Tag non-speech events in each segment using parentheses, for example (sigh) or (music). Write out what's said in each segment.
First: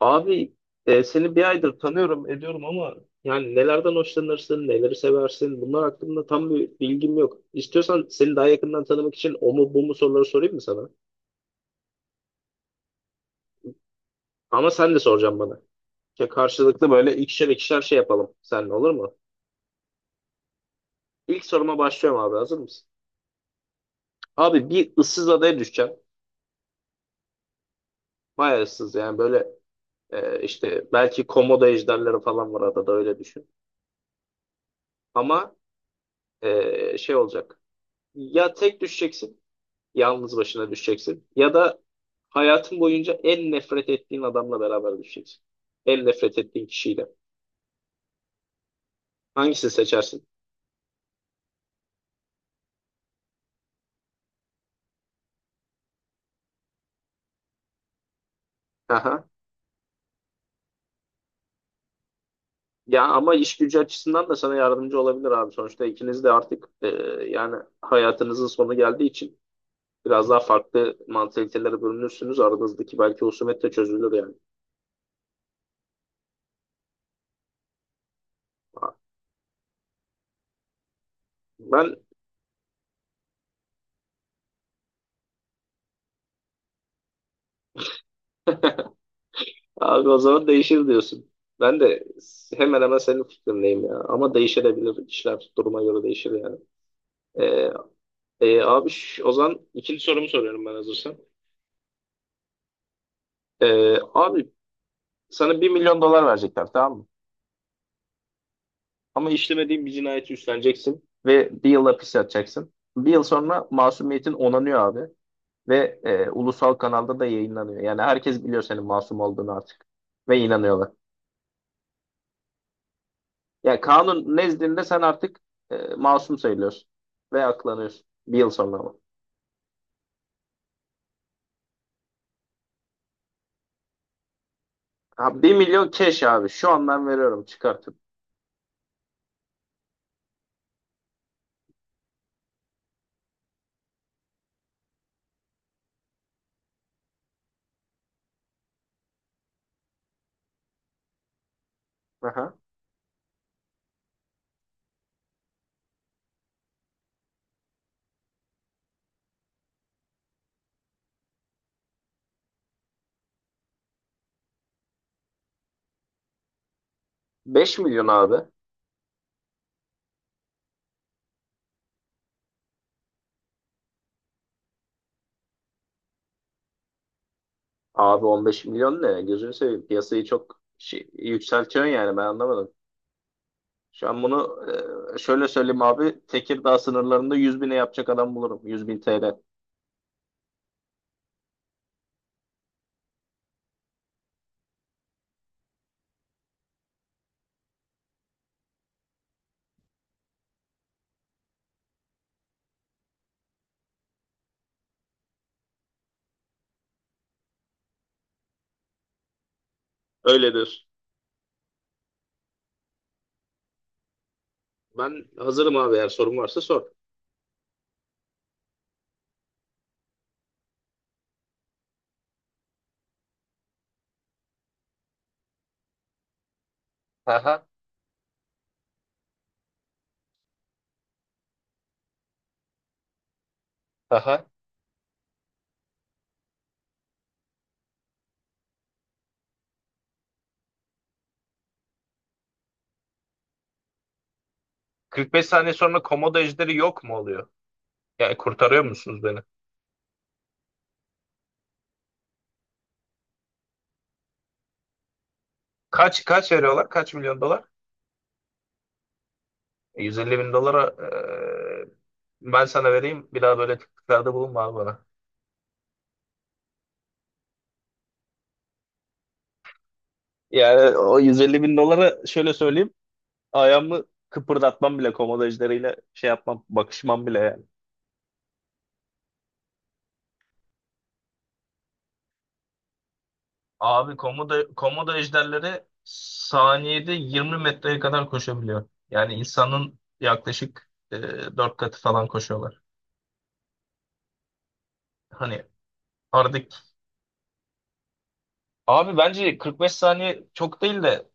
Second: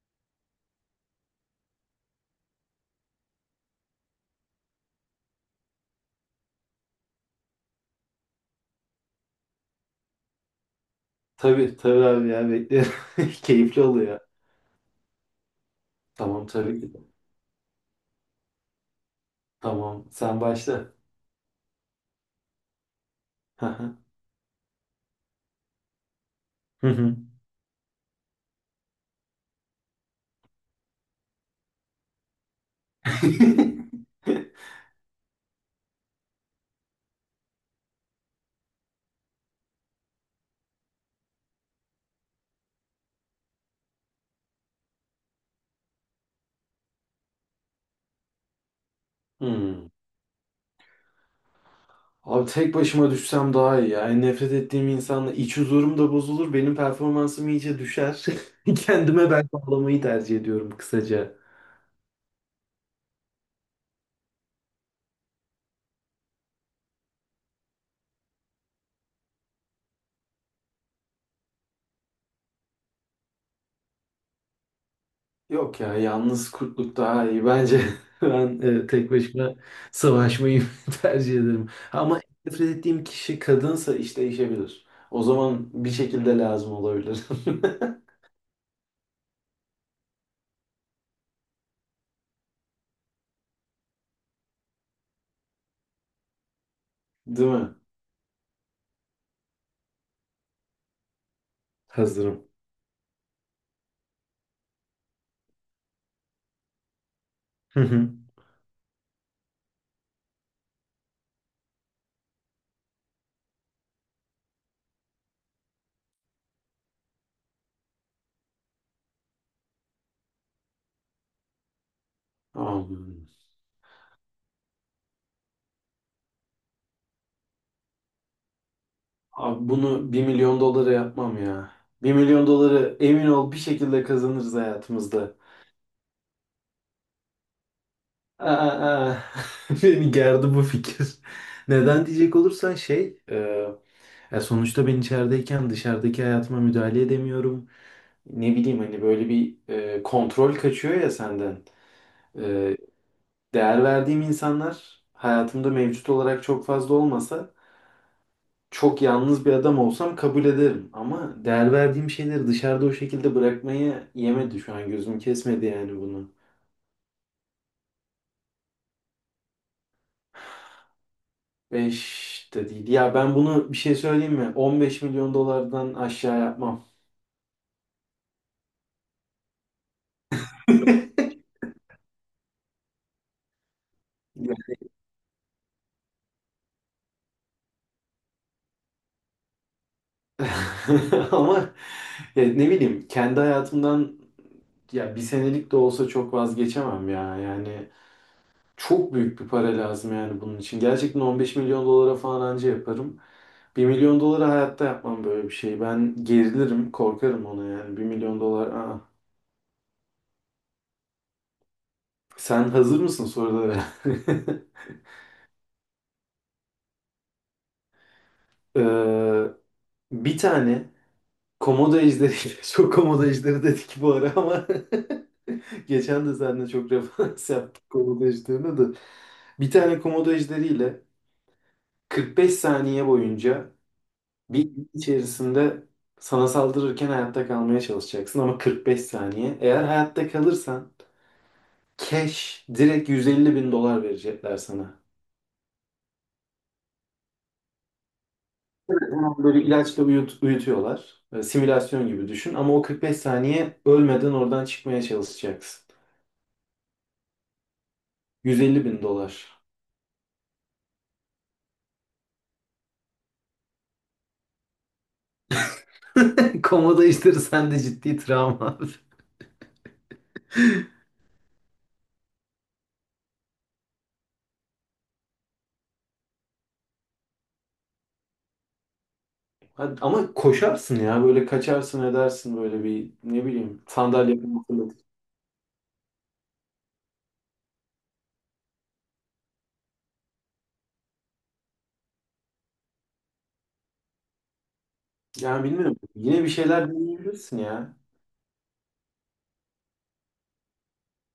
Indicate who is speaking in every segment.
Speaker 1: Abi seni bir aydır tanıyorum ediyorum ama yani nelerden hoşlanırsın, neleri seversin, bunlar hakkında tam bir bilgim yok. İstiyorsan seni daha yakından tanımak için o mu bu mu soruları sorayım mı sana?
Speaker 2: Tabii tabii abi ya beklerim. (laughs) Keyifli oluyor.
Speaker 1: Ama sen de soracaksın bana. İşte
Speaker 2: Tamam tabii
Speaker 1: karşılıklı
Speaker 2: ki.
Speaker 1: böyle ikişer ikişer şey yapalım seninle, olur mu?
Speaker 2: Tamam sen başla.
Speaker 1: İlk soruma başlıyorum abi, hazır mısın?
Speaker 2: Hı hı.
Speaker 1: Abi, bir ıssız adaya düşeceğim.
Speaker 2: Hı hı.
Speaker 1: Bayağı ıssız, yani böyle işte belki komodo ejderleri falan var adada, öyle düşün.
Speaker 2: (laughs)
Speaker 1: Ama şey olacak. Ya tek düşeceksin, yalnız başına düşeceksin. Ya da hayatın boyunca en nefret ettiğin adamla beraber düşeceksin. En nefret ettiğin kişiyle. Hangisini
Speaker 2: Hmm.
Speaker 1: seçersin?
Speaker 2: Abi tek başıma düşsem daha iyi. Yani nefret ettiğim insanla iç huzurum da bozulur. Benim performansım iyice düşer. (laughs)
Speaker 1: Aha.
Speaker 2: Kendime ben bağlamayı tercih ediyorum kısaca.
Speaker 1: Ya ama iş gücü açısından da sana yardımcı olabilir abi. Sonuçta ikiniz de artık yani hayatınızın sonu geldiği için biraz daha farklı mantalitelere bölünürsünüz. Aranızdaki belki husumet de çözülür yani.
Speaker 2: Yok ya, yalnız kurtluk daha iyi bence. (laughs) Ben tek başıma savaşmayı (laughs) tercih ederim.
Speaker 1: Ben,
Speaker 2: Ama nefret ettiğim kişi kadınsa iş değişebilir. O zaman bir şekilde lazım olabilir.
Speaker 1: abi, o zaman değişir diyorsun. Ben de hemen hemen senin fikrindeyim ya. Ama değişebilir, işler duruma göre değişir yani.
Speaker 2: (laughs) Değil
Speaker 1: E,
Speaker 2: mi?
Speaker 1: Abi, o zaman ikinci sorumu soruyorum ben, hazırsan.
Speaker 2: Hazırım.
Speaker 1: Abi, sana 1 milyon dolar verecekler, tamam mı?
Speaker 2: Hı hı.
Speaker 1: Ama işlemediğin bir cinayeti üstleneceksin ve bir yıl hapis yatacaksın. Bir yıl sonra masumiyetin onanıyor abi ve ulusal kanalda da yayınlanıyor. Yani herkes biliyor senin masum olduğunu artık ve inanıyorlar.
Speaker 2: Abi,
Speaker 1: Yani kanun nezdinde sen artık masum sayılıyorsun ve aklanıyorsun bir yıl sonra, ama.
Speaker 2: abi, bunu 1 milyon dolara yapmam ya. 1 milyon doları emin ol bir şekilde kazanırız hayatımızda.
Speaker 1: Ha, 1 milyon cash abi, şu an ben veriyorum çıkartıp.
Speaker 2: Aa. (laughs) Beni gerdi bu fikir. Neden diyecek olursan ya sonuçta ben içerideyken dışarıdaki hayatıma müdahale edemiyorum. Ne bileyim hani böyle bir kontrol kaçıyor ya senden.
Speaker 1: Aha.
Speaker 2: E, değer verdiğim insanlar hayatımda mevcut olarak çok fazla olmasa çok yalnız bir adam olsam kabul ederim. Ama değer verdiğim şeyleri dışarıda o şekilde bırakmayı yemedi şu an, gözüm kesmedi yani bunu.
Speaker 1: Beş milyon abi.
Speaker 2: 5 de değil. Ya ben bunu bir şey söyleyeyim mi? 15 milyon dolardan aşağı yapmam.
Speaker 1: Abi, 15 milyon ne? Gözünü seveyim. Piyasayı çok şey, yükseltiyorsun yani, ben anlamadım. Şu an
Speaker 2: Ya.
Speaker 1: bunu şöyle söyleyeyim abi. Tekirdağ sınırlarında 100 bine yapacak adam bulurum. 100 bin TL.
Speaker 2: (laughs) Ama ya ne bileyim kendi hayatımdan, ya bir senelik de olsa çok vazgeçemem ya. Yani çok büyük bir para lazım yani bunun için. Gerçekten 15 milyon dolara falan anca yaparım. 1 milyon dolara hayatta yapmam böyle bir şey. Ben gerilirim, korkarım ona yani. 1 milyon dolar. Aa.
Speaker 1: Öyledir.
Speaker 2: Sen hazır mısın sorulara? (laughs)
Speaker 1: Ben hazırım abi, eğer sorun varsa sor.
Speaker 2: Ee, bir tane Komodo ejderi, (laughs) çok komodo ejderi dedik bu ara ama (laughs) geçen de seninle çok referans (laughs)
Speaker 1: Aha,
Speaker 2: yaptık komodo ejderine de. Bir tane komodo ejderiyle 45 saniye boyunca
Speaker 1: aha.
Speaker 2: bir gün içerisinde sana saldırırken hayatta kalmaya çalışacaksın ama 45 saniye. Eğer hayatta kalırsan cash direkt 150 bin dolar verecekler sana.
Speaker 1: 45 saniye sonra komodo ejderi yok mu oluyor? Yani kurtarıyor musunuz beni?
Speaker 2: Hemen böyle ilaçla uyutuyorlar. Simülasyon gibi düşün ama o 45 saniye ölmeden oradan çıkmaya çalışacaksın.
Speaker 1: Kaç veriyorlar? Kaç milyon dolar?
Speaker 2: 150 bin dolar.
Speaker 1: 150 bin dolara ben sana vereyim. Bir daha böyle tekliflerde bulunma abi bana.
Speaker 2: Komodo işleri sende ciddi travma.
Speaker 1: Yani o 150 bin dolara şöyle söyleyeyim. Ayağımı kıpırdatmam bile, komodo ejderiyle şey yapmam, bakışmam bile yani.
Speaker 2: (laughs) Ama koşarsın ya, böyle kaçarsın edersin böyle bir ne bileyim,
Speaker 1: Abi
Speaker 2: sandalye falan fırlatıp.
Speaker 1: komodo ejderleri saniyede 20 metreye kadar koşabiliyor. Yani insanın yaklaşık 4 katı falan koşuyorlar.
Speaker 2: Yani
Speaker 1: Hani,
Speaker 2: bilmiyorum, yine bir
Speaker 1: artık
Speaker 2: şeyler deneyebilirsin ya.
Speaker 1: abi bence 45 saniye çok değil de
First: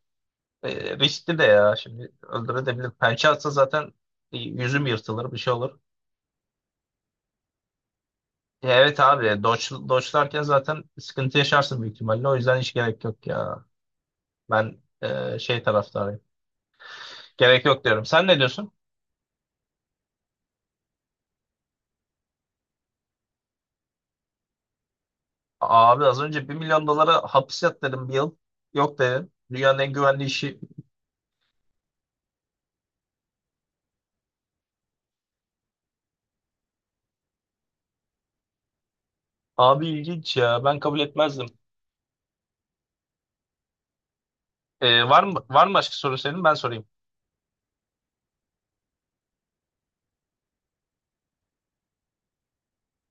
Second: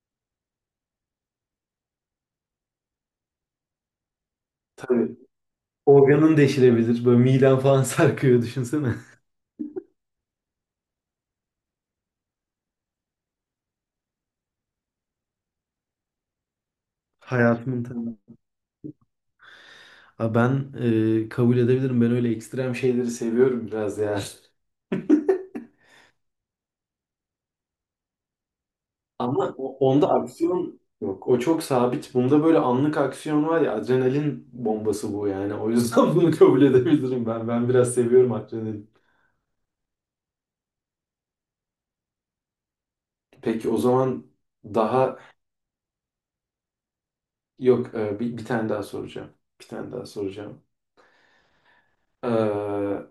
Speaker 1: riskli de ya. Şimdi öldürebilir. Pençe atsa zaten yüzüm
Speaker 2: Tabii.
Speaker 1: yırtılır, bir şey olur.
Speaker 2: Organın deşilebilir. Böyle miden falan sarkıyor, düşünsene.
Speaker 1: Evet abi, doçlarken zaten sıkıntı yaşarsın büyük ihtimalle. O yüzden hiç gerek yok ya. Ben şey taraftarıyım.
Speaker 2: (laughs)
Speaker 1: Gerek yok
Speaker 2: Hayatımın
Speaker 1: diyorum.
Speaker 2: tadı.
Speaker 1: Sen ne diyorsun?
Speaker 2: Ha ben kabul edebilirim. Ben öyle ekstrem şeyleri seviyorum biraz ya.
Speaker 1: Abi az önce 1 milyon dolara hapis yat dedim, bir yıl. Yok dedim.
Speaker 2: Ama
Speaker 1: Dünyanın en
Speaker 2: onda
Speaker 1: güvenli işi.
Speaker 2: aksiyon yok. O çok sabit. Bunda böyle anlık aksiyon var ya, adrenalin bombası bu yani. O yüzden (laughs) bunu kabul edebilirim ben. Ben biraz seviyorum adrenalin.
Speaker 1: Abi ilginç ya. Ben kabul etmezdim.
Speaker 2: Peki o zaman
Speaker 1: Ee,
Speaker 2: daha
Speaker 1: var mı var mı başka soru senin? Ben sorayım.
Speaker 2: yok, bir tane daha soracağım. Bir tane daha soracağım. Ee,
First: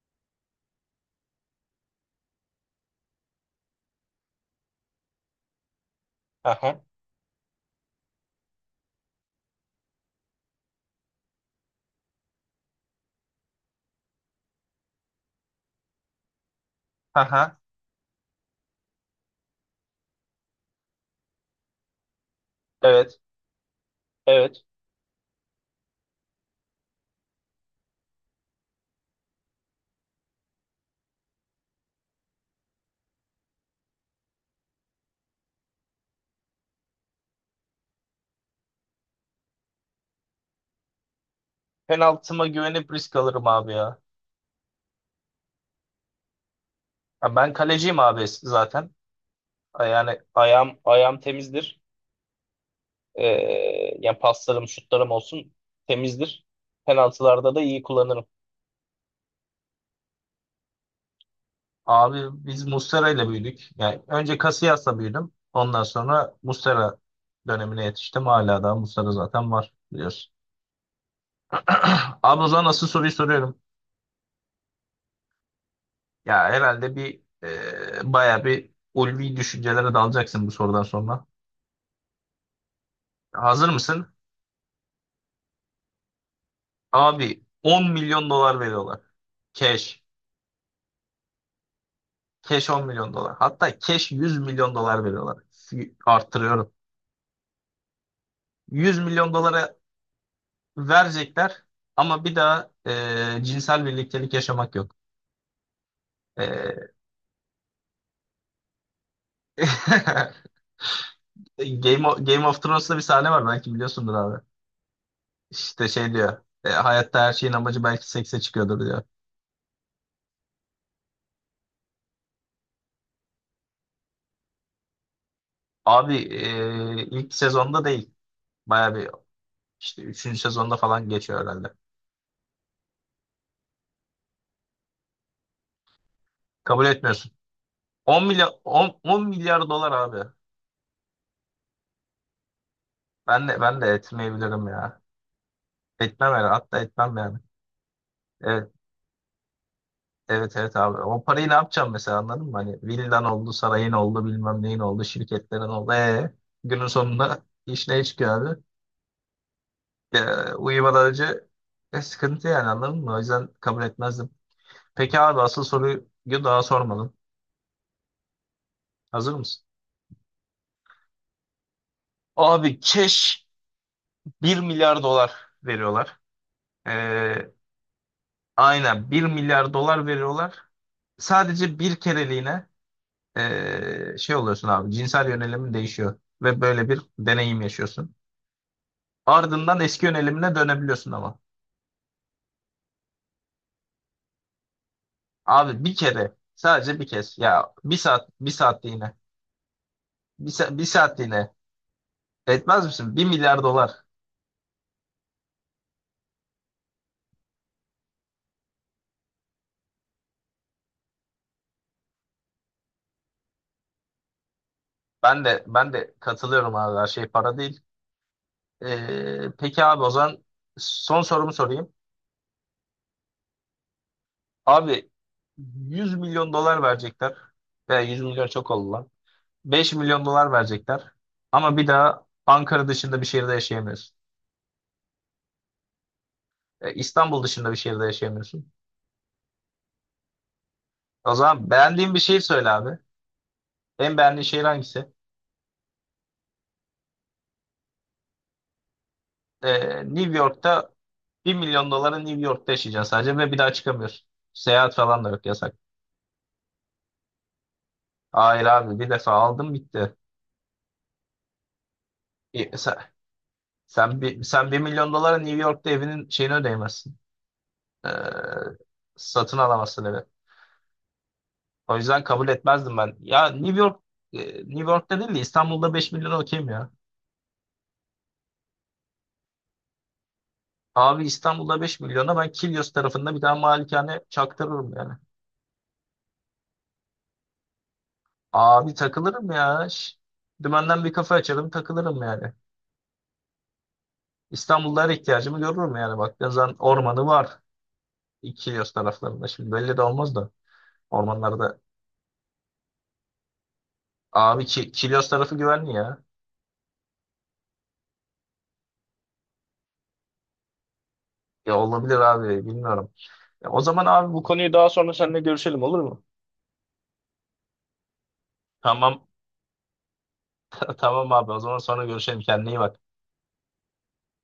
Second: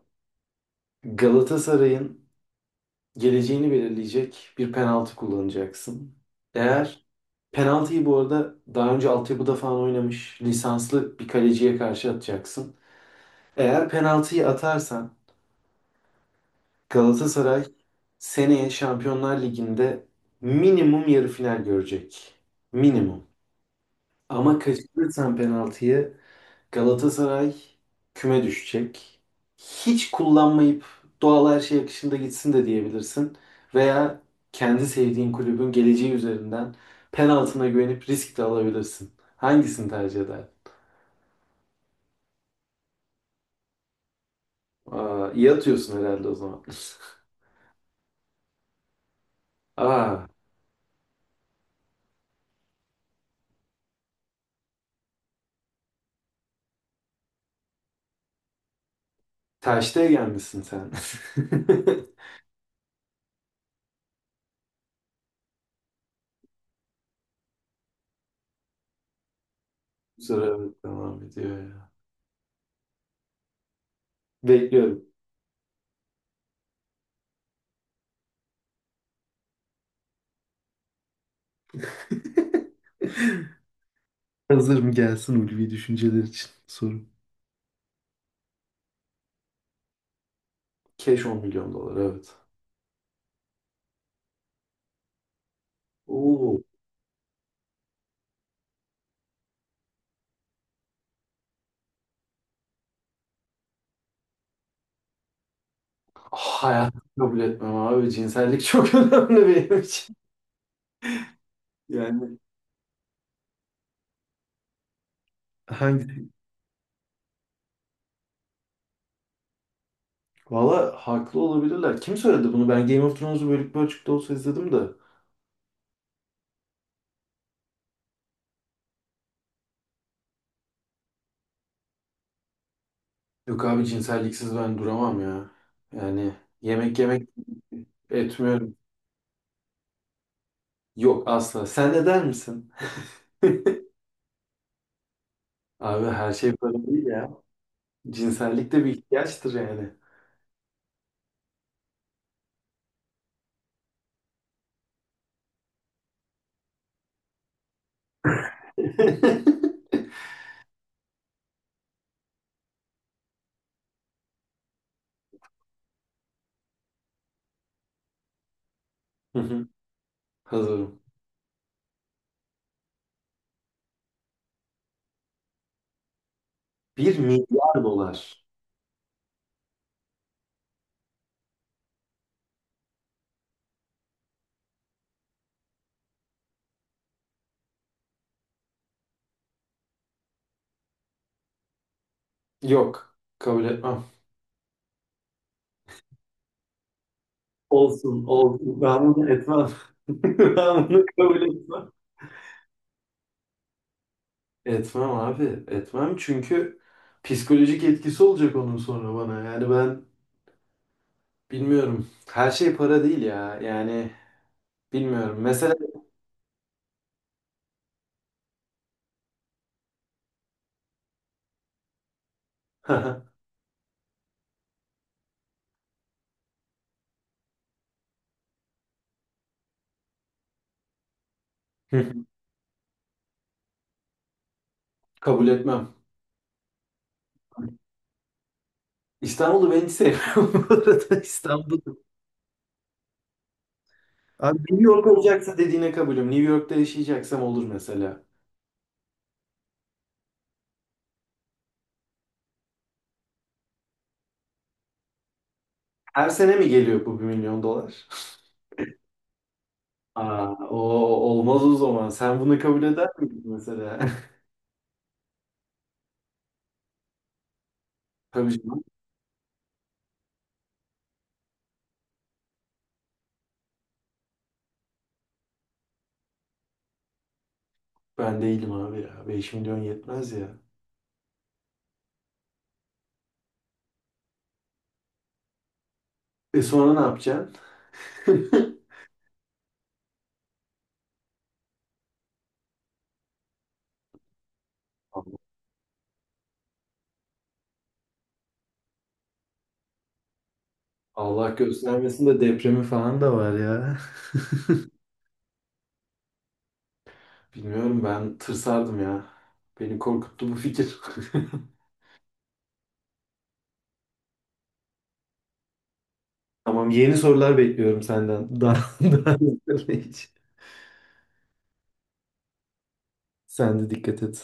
Speaker 2: Galatasaray'ın geleceğini belirleyecek bir penaltı kullanacaksın.
Speaker 1: Aha.
Speaker 2: Eğer penaltıyı, bu arada daha önce altyapıda falan oynamış lisanslı bir kaleciye karşı atacaksın. Eğer penaltıyı atarsan
Speaker 1: Aha.
Speaker 2: Galatasaray seneye Şampiyonlar Ligi'nde minimum yarı final görecek.
Speaker 1: Evet.
Speaker 2: Minimum. Ama
Speaker 1: Evet.
Speaker 2: kaçırırsan penaltıyı Galatasaray küme düşecek. Hiç kullanmayıp doğal her şey akışında gitsin de diyebilirsin. Veya kendi sevdiğin kulübün geleceği üzerinden penaltına güvenip risk de alabilirsin. Hangisini tercih eder?
Speaker 1: Penaltıma güvenip risk alırım abi ya.
Speaker 2: Aa, iyi atıyorsun herhalde o zaman.
Speaker 1: Ya ben kaleciyim abi zaten.
Speaker 2: (laughs)
Speaker 1: Yani
Speaker 2: Aa,
Speaker 1: ayağım temizdir. Ee, yani paslarım, şutlarım olsun, temizdir. Penaltılarda da iyi kullanırım.
Speaker 2: tercih gelmişsin sen. (laughs)
Speaker 1: Abi biz Muslera ile büyüdük. Yani önce Casillas'la büyüdüm. Ondan sonra Muslera dönemine yetiştim. Hala daha Muslera zaten var, biliyorsun.
Speaker 2: Sıra evet, devam ediyor ya.
Speaker 1: (clears throat) Abi o zaman nasıl, soruyu soruyorum.
Speaker 2: Bekliyorum.
Speaker 1: Ya herhalde bir baya bir ulvi düşüncelere dalacaksın bu sorudan sonra.
Speaker 2: (laughs)
Speaker 1: Hazır mısın?
Speaker 2: Hazırım, gelsin ulvi düşünceler için soru.
Speaker 1: Abi, 10 milyon dolar veriyorlar. Cash.
Speaker 2: Keş 10 milyon dolar evet.
Speaker 1: Cash 10 milyon dolar. Hatta cash 100 milyon dolar veriyorlar.
Speaker 2: Oo.
Speaker 1: Arttırıyorum. 100 milyon dolara verecekler ama bir daha cinsel birliktelik yaşamak yok. E,
Speaker 2: Hayat, kabul etmem abi. Cinsellik çok (laughs) önemli benim için.
Speaker 1: (laughs)
Speaker 2: Yani
Speaker 1: Game of Thrones'ta bir sahne var, belki biliyorsundur abi. İşte şey
Speaker 2: hangi...
Speaker 1: diyor, hayatta her şeyin amacı belki sekse çıkıyordur diyor.
Speaker 2: Valla haklı olabilirler. Kim söyledi bunu? Ben Game of Thrones'u bölük bölçükte olsa izledim de.
Speaker 1: Abi ilk sezonda değil. Baya bir, işte üçüncü sezonda falan geçiyor herhalde.
Speaker 2: Yok abi, cinselliksiz ben duramam ya. Yani
Speaker 1: Kabul
Speaker 2: yemek yemek
Speaker 1: etmiyorsun. 10 milyar
Speaker 2: etmiyorum.
Speaker 1: 10, 10 milyar dolar abi.
Speaker 2: Yok, asla. Sen de der misin?
Speaker 1: Ben de
Speaker 2: (laughs)
Speaker 1: etmeyebilirim ya.
Speaker 2: Abi
Speaker 1: Etmem
Speaker 2: her
Speaker 1: herhalde.
Speaker 2: şey para
Speaker 1: Hatta
Speaker 2: değil
Speaker 1: etmem
Speaker 2: ya.
Speaker 1: yani.
Speaker 2: Cinsellik
Speaker 1: Evet.
Speaker 2: de bir ihtiyaçtır yani.
Speaker 1: Evet, evet abi. O parayı ne yapacağım mesela, anladın mı? Hani villan oldu, sarayın oldu, bilmem neyin oldu, şirketlerin oldu. Günün sonunda iş ne çıkıyor abi?
Speaker 2: (laughs)
Speaker 1: Uyumadan önce sıkıntı yani, anladın mı? O yüzden kabul etmezdim. Peki abi, asıl soruyu daha sormadım. Hazır
Speaker 2: Hı
Speaker 1: mısın?
Speaker 2: hı. Hazırım.
Speaker 1: Abi, keş 1 milyar dolar veriyorlar.
Speaker 2: Bir
Speaker 1: Ee,
Speaker 2: milyar dolar.
Speaker 1: aynen 1 milyar dolar veriyorlar. Sadece bir kereliğine şey oluyorsun abi, cinsel yönelimin değişiyor. Ve böyle bir deneyim yaşıyorsun. Ardından eski yönelimine dönebiliyorsun, ama.
Speaker 2: Yok. Kabul etmem.
Speaker 1: Abi bir kere, sadece bir kez ya, bir
Speaker 2: Olsun,
Speaker 1: saat bir
Speaker 2: olsun.
Speaker 1: saatliğine,
Speaker 2: Ben bunu etmem. (laughs)
Speaker 1: bir
Speaker 2: Ben bunu kabul
Speaker 1: saatliğine
Speaker 2: etmem.
Speaker 1: etmez misin? Bir milyar dolar.
Speaker 2: Etmem abi. Etmem çünkü psikolojik etkisi olacak onun sonra bana. Yani ben bilmiyorum. Her şey para değil ya. Yani bilmiyorum.
Speaker 1: Ben de
Speaker 2: Mesela
Speaker 1: ben de katılıyorum abi, her şey para değil. Peki abi, o zaman son sorumu sorayım.
Speaker 2: (laughs)
Speaker 1: Abi, 100 milyon dolar verecekler. Veya 100 milyon çok oldu lan. 5 milyon dolar verecekler. Ama bir daha Ankara dışında bir şehirde yaşayamıyorsun.
Speaker 2: kabul etmem.
Speaker 1: İstanbul dışında bir şehirde yaşayamıyorsun.
Speaker 2: İstanbul'u ben hiç sevmiyorum (laughs) bu arada.
Speaker 1: O zaman
Speaker 2: İstanbul.
Speaker 1: beğendiğin bir şehir söyle abi. En beğendiğin
Speaker 2: Abi
Speaker 1: şehir
Speaker 2: New York
Speaker 1: hangisi?
Speaker 2: olacaksa dediğine kabulüm. New York'ta yaşayacaksam olur mesela.
Speaker 1: New York'ta, 1 milyon dolara New York'ta yaşayacaksın sadece ve bir daha çıkamıyorsun. Seyahat falan da yok, yasak.
Speaker 2: Her sene mi geliyor bu 1 milyon dolar? (laughs)
Speaker 1: Hayır abi, bir defa aldım bitti.
Speaker 2: Aa, o olmaz o zaman. Sen bunu
Speaker 1: E,
Speaker 2: kabul
Speaker 1: sen,
Speaker 2: eder miydin mesela?
Speaker 1: sen,
Speaker 2: (laughs)
Speaker 1: bir, sen 1 milyon dolara New York'ta evinin şeyini ödeyemezsin. Ee,
Speaker 2: Tabii canım.
Speaker 1: satın alamazsın evi. O yüzden kabul etmezdim ben. Ya New York'ta değil de İstanbul'da 5 milyona okeyim ya.
Speaker 2: Ben değilim abi ya. 5 milyon yetmez ya.
Speaker 1: Abi, İstanbul'da 5 milyona ben Kilyos tarafında bir tane malikane çaktırırım yani.
Speaker 2: E sonra ne yapacaksın? (laughs)
Speaker 1: Abi takılırım ya. Dümenden bir kafe açarım, takılırım yani. İstanbul'da her ihtiyacımı görürüm yani. Baktığın zaman ormanı var, Kilyos taraflarında. Şimdi belli de olmaz da,
Speaker 2: Allah
Speaker 1: ormanlarda.
Speaker 2: göstermesin de, depremi falan da var ya.
Speaker 1: Abi Kilyos tarafı güvenli ya.
Speaker 2: (laughs) Bilmiyorum, ben tırsardım ya. Beni korkuttu bu fikir.
Speaker 1: Ya
Speaker 2: (laughs)
Speaker 1: olabilir abi, bilmiyorum. Ya o zaman abi, bu konuyu daha sonra seninle görüşelim, olur mu?
Speaker 2: Tamam, yeni sorular bekliyorum senden. Daha (laughs)
Speaker 1: Tamam
Speaker 2: daha hiç.
Speaker 1: (laughs) tamam abi, o zaman sonra görüşelim, kendine iyi bak.
Speaker 2: Sen de dikkat et.